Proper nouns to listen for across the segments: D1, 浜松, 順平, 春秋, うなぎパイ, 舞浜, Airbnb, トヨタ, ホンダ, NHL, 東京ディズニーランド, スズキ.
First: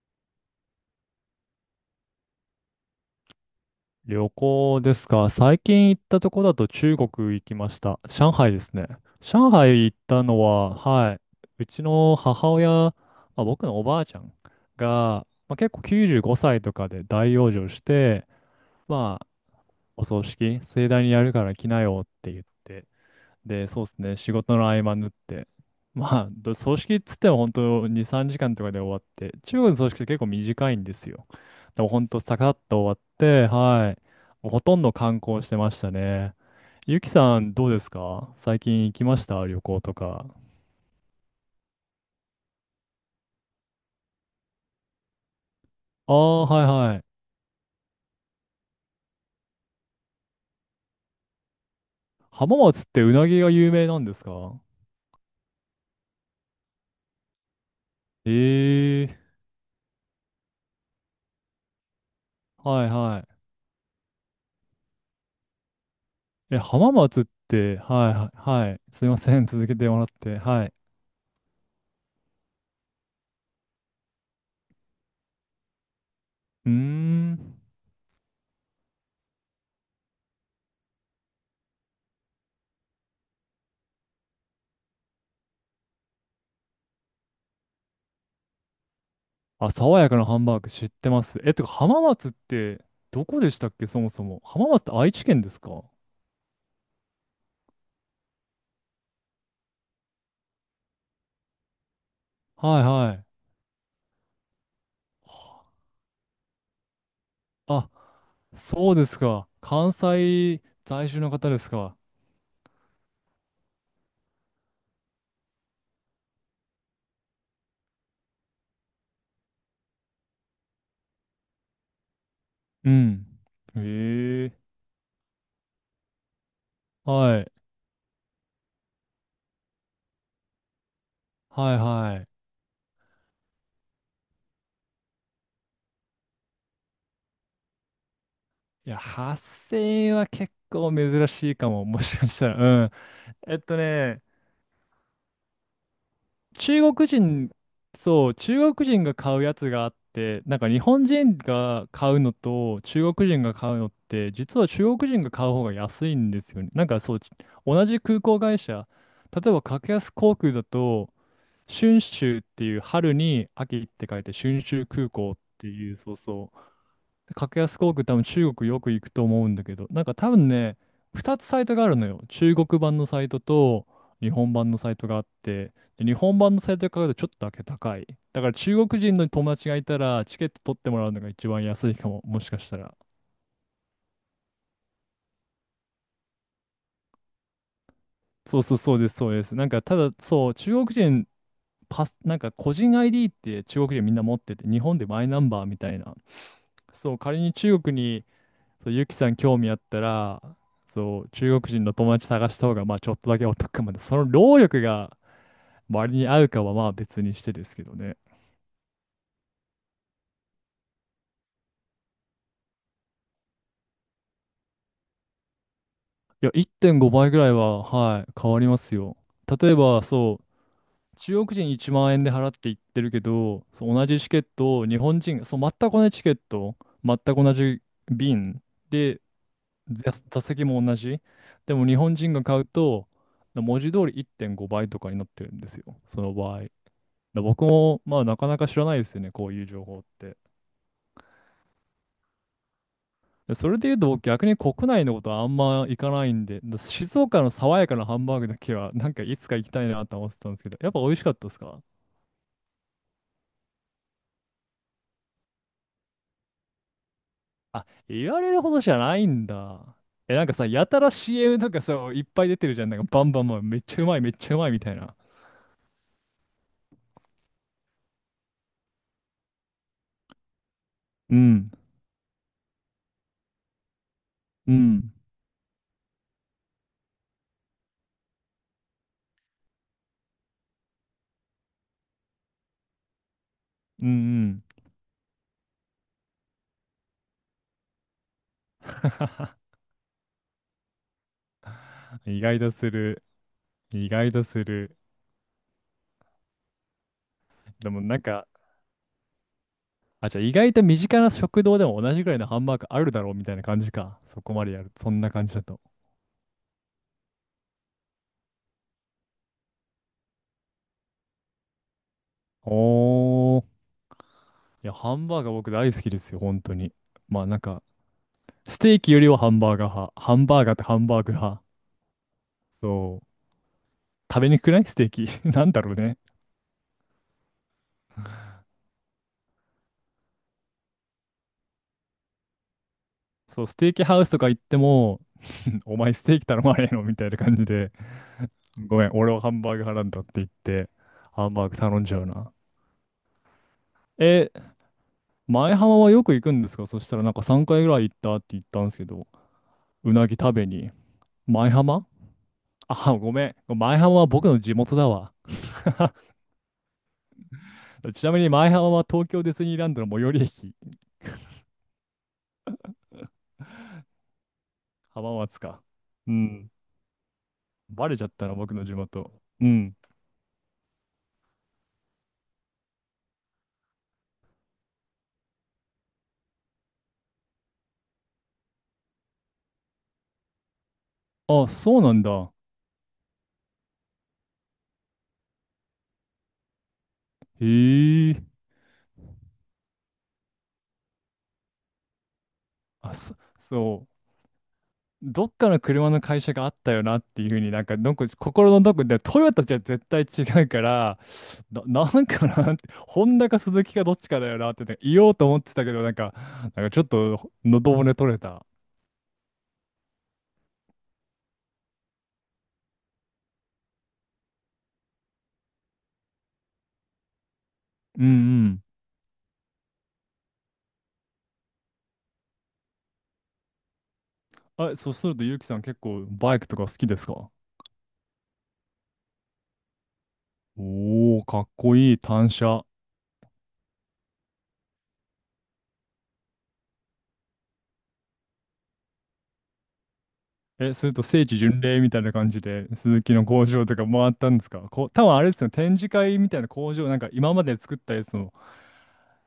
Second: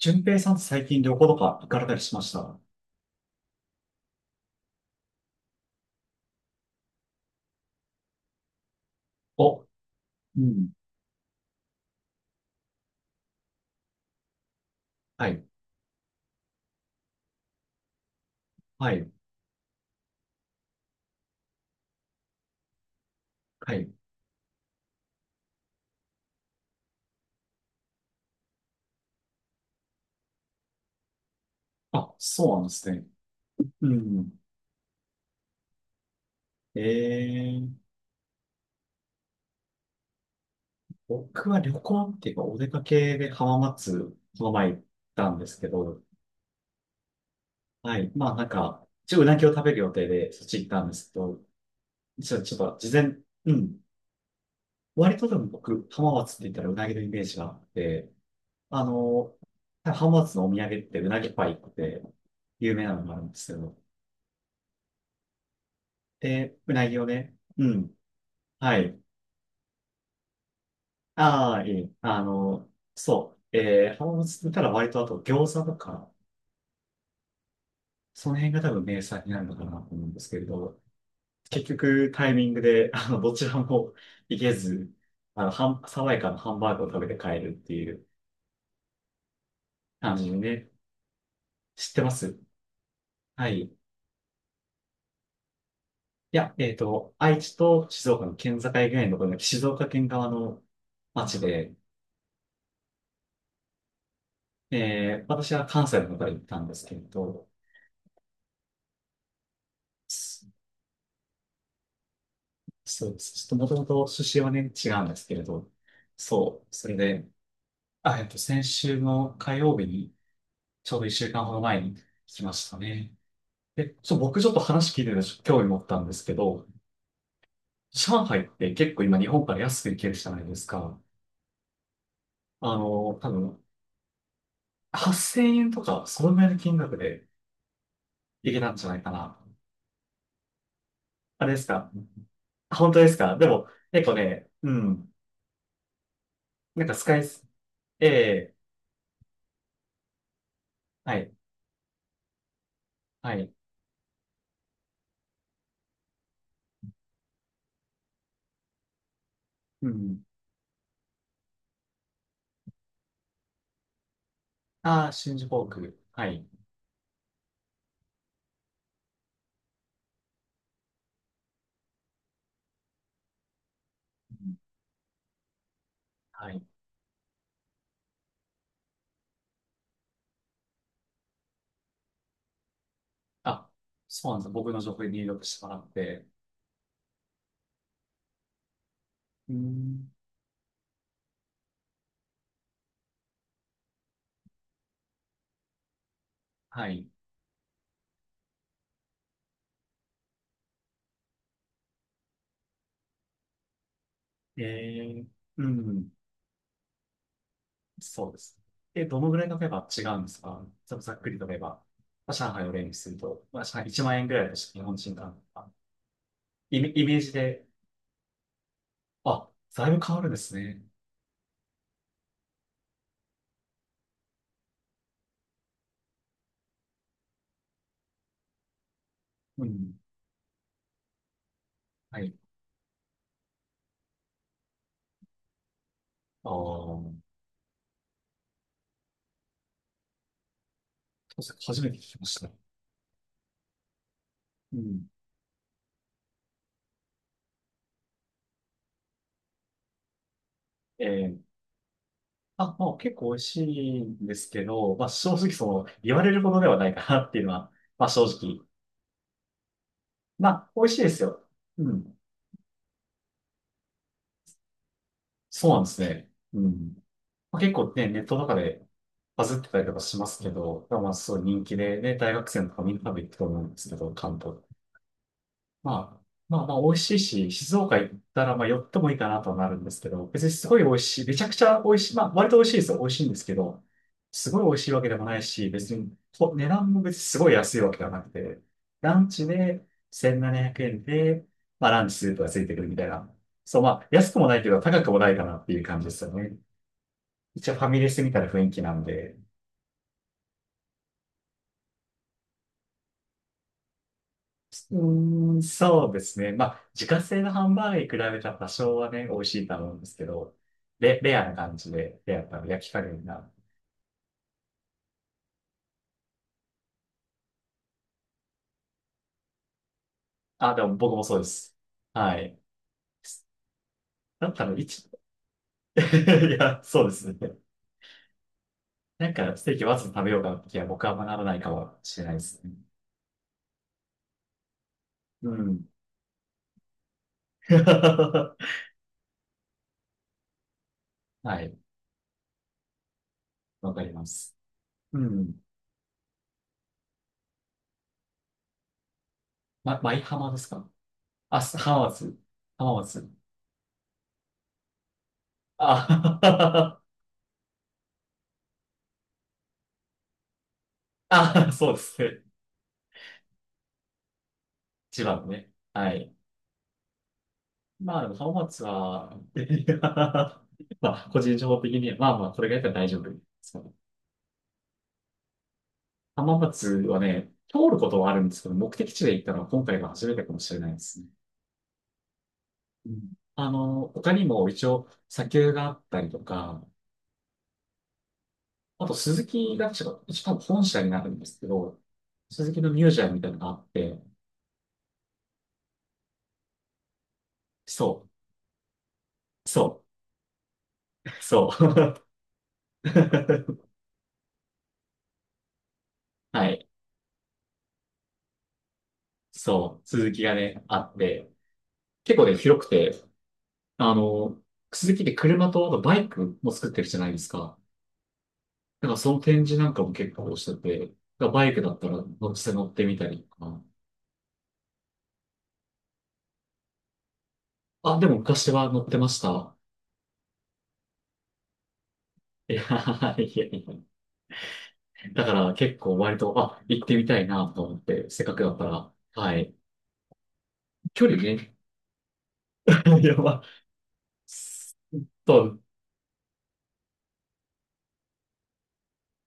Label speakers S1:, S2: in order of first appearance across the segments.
S1: 順平さんって最近旅行とか行かれたりしました？
S2: 旅行ですか。最近行ったとこだと中国行きました。上海ですね。上
S1: お、
S2: 海行ったの
S1: うん。
S2: は、はい、うちの母親、僕のおばあちゃんが、
S1: はい。
S2: 結構95歳とかで大養生して、
S1: はい。
S2: まあ、お葬式盛大にやるから来なよって言って、で、
S1: は
S2: そうで
S1: い。
S2: すね、仕事の合間縫って。ど葬式っつっても本当2、3時間とかで終わって、中国の葬式って結構短いんですよ。でも本
S1: あ、
S2: 当、サカ
S1: そ
S2: ッ
S1: うなんで
S2: と終
S1: す
S2: わっ
S1: ね。
S2: て、
S1: う
S2: はい。
S1: ん。
S2: もうほとんど観光してましたね。
S1: え
S2: ゆきさん、どうで
S1: ー、
S2: すか、最近行きました旅行とか。
S1: 僕は旅行っていうか、お出かけで浜松、この前行ったんですけど、
S2: ああ、はいはい。
S1: はい。まあなんか、一応うなぎを食べる予定で、そっち行ったんですけど、ちょ、ちょ
S2: 浜
S1: っと
S2: 松っ
S1: 事
S2: てう
S1: 前、
S2: なぎが
S1: う
S2: 有
S1: ん。
S2: 名なんですか？
S1: 割とでも僕、浜松って言ったらうなぎのイメージがあって、あ
S2: ええ、
S1: の、浜松のお土産ってうなぎパイって
S2: ー
S1: 有名
S2: はい
S1: なのがある
S2: は
S1: んですけど、え
S2: い。
S1: ー
S2: え、
S1: うな
S2: 浜
S1: ぎを
S2: 松っ
S1: ね。う
S2: て、
S1: ん。
S2: はいはい、は
S1: は
S2: い。
S1: い。
S2: すいません、続けてもらって。はい。
S1: ああ、いい。そう。浜松だったら割とあと餃子とか、
S2: うーん。
S1: その辺が多分名産になるのかなと思うんですけれど、結局タイミングで、どちらも行けず、爽やかなハンバーグを食べて帰るっていう
S2: あ、爽や
S1: 感
S2: かな
S1: じで
S2: ハンバー
S1: ね、
S2: グ知ってます。え、てか
S1: 知っ
S2: 浜
S1: てま
S2: 松っ
S1: す？
S2: てどこ
S1: は
S2: でし
S1: い。
S2: たっ
S1: い
S2: け、そもそも。浜松って愛知県ですか？は
S1: や、愛知と静岡の県境ぐらいのところの静岡県側の町で、
S2: いはい。
S1: えー、私は
S2: は
S1: 関西の方から行ったんですけれど、
S2: あ、そうですか。関西在住の方ですか。
S1: そうです。ちょっともともと出身はね、違うんですけれど、そう、それで、あ、先週の火曜日に、ちょうど一週間ほど前に来ましたね。
S2: う
S1: で、僕ちょ
S2: ん。
S1: っ
S2: え
S1: と
S2: え、
S1: 話聞いてて、ちょっと興味持ったんですけど、
S2: はい。
S1: 上海って結構今日本から安く行けるじゃないですか。
S2: はいはい。
S1: 多分、8000円とか、そのぐらいの金額で行けたんじゃ
S2: い
S1: な
S2: や、
S1: いかな。
S2: 発声は結構珍
S1: あ
S2: し
S1: れ
S2: い
S1: です
S2: かも。
S1: か？
S2: もしかしたら。うん。
S1: 本当ですか？で
S2: えっ
S1: も、
S2: と
S1: 結構
S2: ね、
S1: ね、うん、
S2: 中
S1: なんかス
S2: 国
S1: カイス、
S2: 人、
S1: え
S2: そう、
S1: え
S2: 中国人が買うやつがあって、日本
S1: はい、
S2: 人が買うのと中国
S1: は
S2: 人
S1: い、
S2: が買うのって、実は中国人が買う方が安いんですよね。同じ空港会社、例えば
S1: う
S2: 格安
S1: ん。
S2: 航空だと、春秋っていう春に秋って書いて春秋
S1: あ
S2: 空
S1: あ、
S2: 港
S1: 新
S2: っ
S1: 宿フォ
S2: て
S1: ー
S2: いう、
S1: ク。
S2: そう
S1: はい。
S2: そう。格安航空多分中国よく行くと思うんだけど、なんか多分ね、2つサイトがあるのよ。中国版のサイトと日本版のサイトがあって、で日本
S1: は
S2: 版の
S1: い。
S2: サイトで買うとちょっとだけ高い。だから中国人の友達がいたらチケット取ってもらうのが一番安いかも、もしかしたら。
S1: あ、そうなんです？僕の情報で入力してもらって。
S2: そうそうそうです、そうで
S1: う
S2: す。なんかた
S1: ん。
S2: だそう、中国人パス、個人 ID って中国人みんな持ってて、日本でマイナンバーみたいな。
S1: はい。
S2: そう、仮に中国に、そう、ゆきさん興味あったら、そう、中国人の友達探した方が、まあ、ちょっとだけお得かもね。その労力が
S1: えー、うん、
S2: 割に合うかは、まあ、別にしてですけどね。
S1: そうです。え、どのぐらいのメば違うんですか？ざざっくりと言えば、まあ、上海を例にすると、まあ、上海1万円ぐらいとして日本人が、
S2: いや、
S1: イメ、
S2: 1.5
S1: イメー
S2: 倍
S1: ジ
S2: ぐらい
S1: で、
S2: は、はい、変わりますよ。
S1: あ、
S2: 例え
S1: だい
S2: ば、
S1: ぶ変わるんで
S2: そう、
S1: すね。
S2: 中国人1万円で払って行ってるけど、そう、同じチケットを日本人、そう、全く同じチケット、全く同じ便で、
S1: うん。
S2: 座席も同じ。でも、日本
S1: は
S2: 人
S1: い。
S2: が買うと、文字通り1.5倍とかになってるんですよ。その
S1: ああ、
S2: 場合。
S1: そ
S2: だ僕も、まあ、なかなか知らないですよね、こういう情報って。
S1: うですね、初めて聞きました。
S2: でそれで言うと、僕逆に国
S1: う
S2: 内
S1: ん。
S2: のことはあんま行かないんで、だ静岡の爽やかなハンバーグだけは、いつか行きたいなと思ってたんですけど、やっぱ
S1: え
S2: 美味しかっ
S1: ー、
S2: たですか？
S1: あ、まあ、結構美味しいんですけど、まあ、正直その、言われるほどではないかなっていうのは、
S2: あ、
S1: まあ、正
S2: 言われる
S1: 直
S2: ほどじゃないんだ。え、なん
S1: ま
S2: かさ、
S1: あ、美
S2: や
S1: 味し
S2: た
S1: いで
S2: ら
S1: すよ。
S2: CM とか
S1: う
S2: さ、
S1: ん。
S2: いっぱい出てるじゃん。なんかバンバンバン、めっちゃうまい、めっちゃうまいみたいな。
S1: そうなんですね。うん。まあ、結構ね、ネットとかでバズってたりとかしますけど、まあ、す
S2: う
S1: ごい人
S2: ん、
S1: 気でね、大学生とかみんな食べ行くと思うんですけど、関東。
S2: うん、
S1: まあ、まあまあ美味しいし、静岡行ったらまあ寄ってもいいかなとはなるんですけど、別にすごい美味しい、めちゃくちゃ美味しい、まあ割と美味しいですよ、美味しいんですけど、
S2: う
S1: すご
S2: ん、
S1: い美味しいわけでもないし、別にと値段も別にすごい安いわけではなくて、ランチで1700円で、まあランチス
S2: うん。
S1: ー
S2: 意
S1: プが
S2: 外
S1: つい
S2: と
S1: てくる
S2: す
S1: みたい
S2: る。
S1: な。そう、まあ
S2: 意外
S1: 安く
S2: と
S1: もない
S2: す
S1: けど
S2: る。
S1: 高くもないかなっていう感じですよね。一応ファ
S2: で
S1: ミ
S2: も
S1: レ
S2: な
S1: ス
S2: ん
S1: みたい
S2: か、
S1: な雰囲気なんで、
S2: あ、じゃあ意外と身近な食堂でも同じぐらいのハンバーグあるだろうみたいな感じか。そこまでやる。
S1: う
S2: そんな感じ
S1: ーん、
S2: だと。
S1: そうですね。まあ、自家製のハンバーガーに比べたら多少はね、美味しいと思うんですけど、レアな感じで、レアな焼き加減が。
S2: おー。いや、ハンバーガー僕大好きですよ、本当に。まあなんか、ステーキよりはハンバーガー派。ハンバーガ
S1: あ、
S2: ーっ
S1: で
S2: て
S1: も
S2: ハン
S1: 僕
S2: バー
S1: も
S2: グ
S1: そうで
S2: 派。
S1: す。はい。
S2: そう。食
S1: だ
S2: べ
S1: っ
S2: にく
S1: た
S2: く
S1: ら
S2: ないス
S1: 一、
S2: テーキ。なんだろ うね。
S1: いや、そうですね。なんか、ステーキわざと食べようかなって気は僕は学ばないかもしれないですね。
S2: そう、ステーキハウスとか行っても、
S1: う
S2: ん
S1: ん。
S2: お前ステーキ頼まねえのみたいな感じ で、
S1: は
S2: ごめん、俺はハンバーグ派なんだって言って、ハンバーグ
S1: い。
S2: 頼んじゃうな。
S1: わかりま
S2: え、
S1: す。うん。
S2: 前浜はよく行くんですか？そしたらなんか3回ぐらい行ったって言ったんですけど。
S1: ま、
S2: う
S1: 舞
S2: なぎ
S1: 浜
S2: 食
S1: で
S2: べ
S1: すか？
S2: に。
S1: あ、
S2: 舞
S1: す浜
S2: 浜、
S1: 松。浜
S2: あ、
S1: 松。
S2: ごめん。舞浜は僕の地元だわ。
S1: あ、
S2: ちなみに舞浜は東京ディズニーランドの最寄り駅。
S1: あ、そうですね。千
S2: 浜
S1: 葉の
S2: 松
S1: ね。
S2: か。
S1: は
S2: う
S1: い。
S2: ん。バレ
S1: まあ
S2: ちゃ
S1: で
S2: っ
S1: も
S2: た
S1: 浜
S2: な、僕
S1: 松
S2: の地元。
S1: は、
S2: う
S1: い
S2: ん。
S1: や、まあ個人情報的に、まあまあこれがやったら大丈夫ですから、浜松はね、通ることはあるんですけど、目的地で行ったのは今回が初めてかもしれないですね。
S2: あ、そうなんだ。
S1: うん。他にも一応砂丘があったりとか、
S2: へえ。
S1: あと鈴木が確か、一応多分本社になるんですけど、鈴木のミュー
S2: あ、
S1: ジアム
S2: そ、
S1: みたいなのがあっ
S2: そ
S1: て、
S2: う。どっかの車の会社があったよなっていうふうに、なんか、ど
S1: そ
S2: こ、心のどこで、トヨタ
S1: う、
S2: じゃ
S1: そ
S2: 絶対違うから、
S1: う、そ
S2: な
S1: う。
S2: んかなって、ホンダかスズ キかどっちかだよなってね言おうと思ってたけど、
S1: は
S2: なん
S1: い、
S2: かちょっと喉骨取れた。
S1: そう、鈴木がね、あって、結構ね、広くて、あの、スズキって車とあとバイクも作ってるじゃないですか。
S2: うん
S1: だからその展示なんかも結構してて、だからバイクだったら乗せて乗ってみたりとか。
S2: うん。え、そするとゆうきさん結構バイクとか好きですか？
S1: あ、でも昔は乗ってました。
S2: おー、かっこいい単
S1: いや、
S2: 車。
S1: いやいや。だから結構割と、あ、行ってみたいなと思って、せっかくだったら。はい。
S2: え、それと
S1: 距離
S2: 聖地
S1: ね。
S2: 巡礼みたいな感じで、鈴木
S1: や
S2: の
S1: ば
S2: 工
S1: と
S2: 場とか回ったんですか？こう、多分あれで
S1: そ
S2: すよね、
S1: う。
S2: 展示会みたいな工場、なんか今まで作ったやつの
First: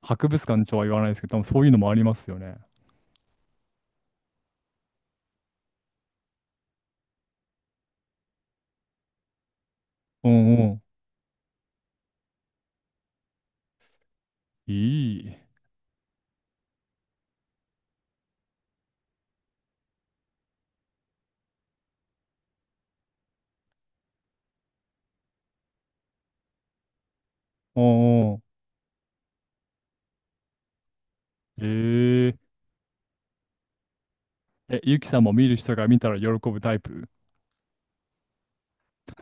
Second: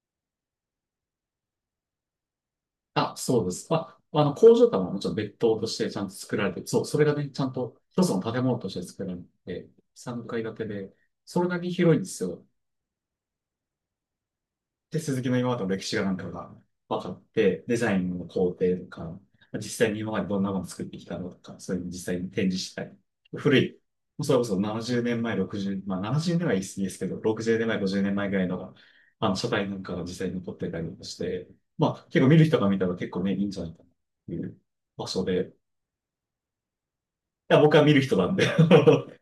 S2: 博物館とは言わないですけど、多分そういうのもありますよね。
S1: あ、そうです。まあ、工場とはもちろん別棟としてちゃんと作られて、そう、それがね、ちゃんと一つの建物として作られて、3
S2: う
S1: 階建
S2: んう
S1: て
S2: ん。
S1: で、それだけ広いんですよ。で、
S2: い
S1: 鈴木の
S2: い。
S1: 今までの歴史がなんかが分かって、デザインの工程とか、実際に今までどんなもの作ってきたのとか、そういうの実際に展示したり。古い、もうそれこそ70年前、60、まあ70年は言い過ぎですけど、60年前、
S2: う
S1: 50年前
S2: んう
S1: ぐら
S2: ん。
S1: いのが、書体なんかが実際に残ってたりとかして、
S2: え
S1: まあ結構見
S2: ー、
S1: る人が見たら結構ね、いいんじゃないかなっていう
S2: え、ゆう
S1: 場
S2: きさ
S1: 所
S2: んも見
S1: で、
S2: る人が見たら喜ぶタイプ？
S1: いや、僕は見る人なんで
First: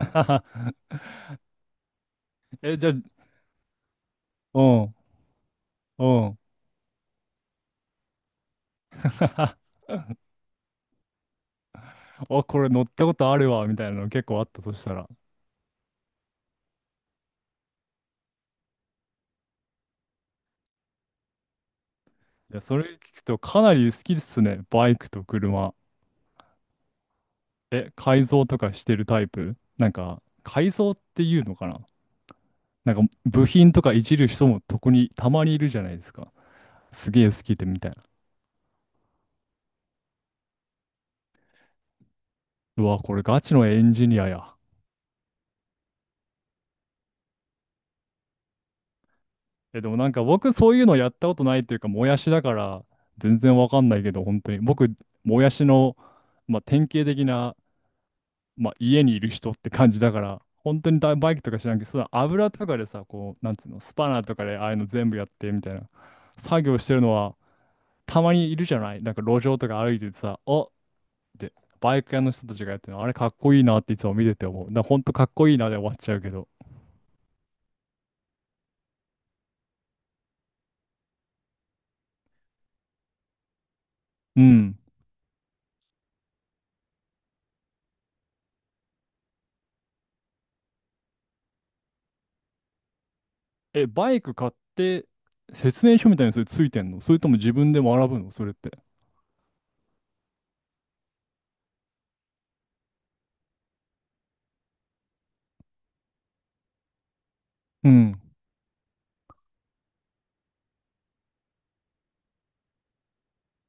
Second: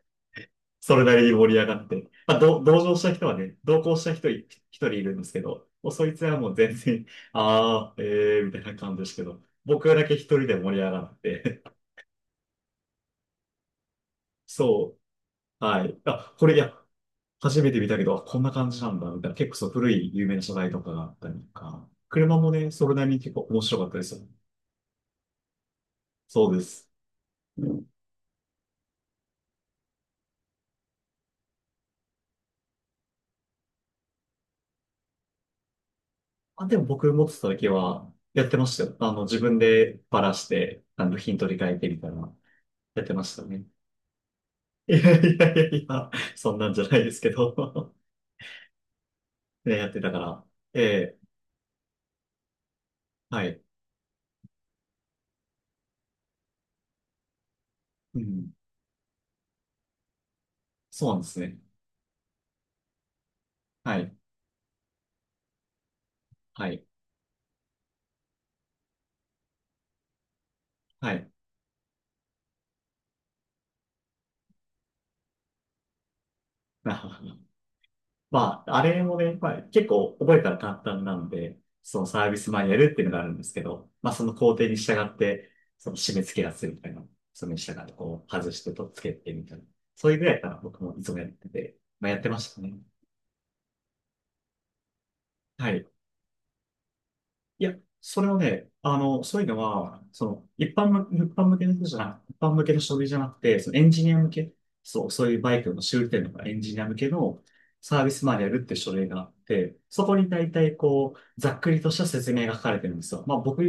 S1: そ れなりに盛り上がって。まあ、
S2: え、
S1: 同
S2: じゃあ、
S1: 乗した人はね、同行した人い、
S2: う
S1: 一人
S2: ん、
S1: いるんですけど、もうそ
S2: う
S1: いつは
S2: ん。
S1: もう全然、あー、えー、みたいな感じですけど、僕だけ一人で盛り上がって、
S2: あ、これ乗ったことあるわ、みたいなの結構あ ったとした
S1: そ
S2: ら。
S1: う、はい。あ、これ、いや、初めて見たけど、あこんな感じなんだ、みたいな。結構そう、古い有名な車体とかがあったりとか、車も
S2: いや、
S1: ね、
S2: それ
S1: それなり
S2: 聞
S1: に
S2: く
S1: 結
S2: と
S1: 構
S2: か
S1: 面
S2: な
S1: 白かっ
S2: り
S1: た
S2: 好
S1: です
S2: き
S1: よ。
S2: ですね、バイクと車。
S1: そうです。うん。
S2: え、改造とかしてるタイプ？なんか、改造っていうのかな、なんか、部品とかいじる人も特にたまにいるじゃないですか。
S1: あ、でも
S2: す
S1: 僕
S2: げ
S1: 持
S2: え
S1: って
S2: 好
S1: た
S2: きで、
S1: 時
S2: みたいな。
S1: は、やってましたよ。自分でバラして、部品取り替えてみたいな、
S2: うわ、
S1: やって
S2: これ
S1: まし
S2: ガ
S1: た
S2: チ
S1: ね。
S2: のエンジニアや。
S1: いやいやいやいや、そんなんじゃないですけど ね、
S2: え、
S1: や
S2: で
S1: っ
S2: も
S1: て
S2: な
S1: た
S2: ん
S1: か
S2: か
S1: ら。
S2: 僕そう
S1: え
S2: いうのやっ
S1: え、
S2: たことないっていうか、もやしだから全
S1: は
S2: 然
S1: い。
S2: わかんないけど、本当に。僕、もやしの、まあ、典型的な、
S1: うん。
S2: まあ、家にいる人って感じだから、本当に
S1: そう
S2: だ
S1: なんで
S2: バイ
S1: す
S2: クと
S1: ね。
S2: か知らんけど、その油とかでさ、こう、なんつうの、ス
S1: は
S2: パ
S1: い。
S2: ナーとかでああいうの全部やってみたいな、作
S1: は
S2: 業
S1: い。
S2: してるのは、たまにいるじゃない、なんか路上とか歩いててさ、おっ
S1: はい。
S2: て、バイク屋の人たちがやってるの、あれかっこいいなっていつも見てて思う。だ本当かっこいいなで終わっちゃうけど。
S1: まあ、あれもね、まあ、結構覚えたら簡単なんで、そのサービスマニュアルっていうのがあるんですけど、まあ、その
S2: う
S1: 工程に
S2: ん。
S1: 従って、その締め付けやすいみたいな、それに従ってこう、外してとっつけてみたいな。そういうぐらいから僕もいつもやってて、まあ、やってましたね。
S2: え、バイク買って、
S1: はい。
S2: 説明書みたいにそれついてんの？それとも自
S1: い
S2: 分
S1: や、
S2: で学
S1: そ
S2: ぶ
S1: れ
S2: の、
S1: は
S2: それっ
S1: ね、
S2: て。
S1: そういうのは、その、一般向けの人じゃなく、一般向けの書類じゃなくて、そのエンジニア向け、そう、そういうバイクの修理店とかエンジニア向けの
S2: う
S1: サービ
S2: ん。
S1: スマニュアルって書類があって、そこに大体こう、ざっくりとした説明が書かれてるんですよ。まあ僕、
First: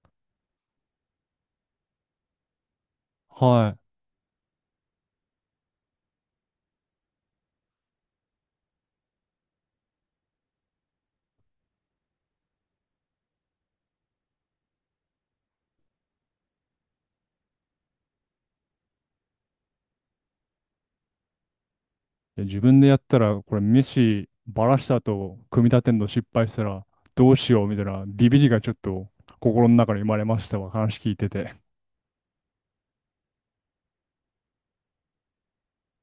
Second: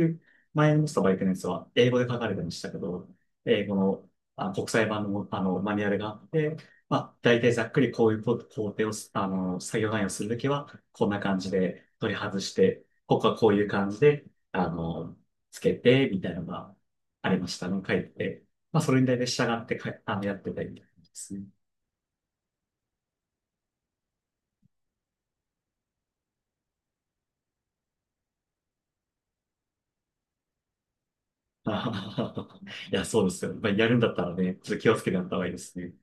S1: 前の乗ったバイクのやつは英語で書かれてましたけど、英
S2: は
S1: 語
S2: い。
S1: の、あ、国際版の、マニュアルがあって、まあ大体ざっくりこういう工程を作業内容をするときは、こんな感じで取り外して、ここはこういう感じで、あの、つけて、みたいなのがありましたの、書いて。まあ、それに対して従ってか、やってたりみたいな感じですね。
S2: で自分でやったら、これ飯バラした後、組み立てんの失敗したらどうしようみたいなビビりがちょっと心の中に生まれましたわ。話聞いてて。
S1: あははははいや、そうですよ。まあ、やるんだったらね、ちょっと気をつけてやった方がいいですね。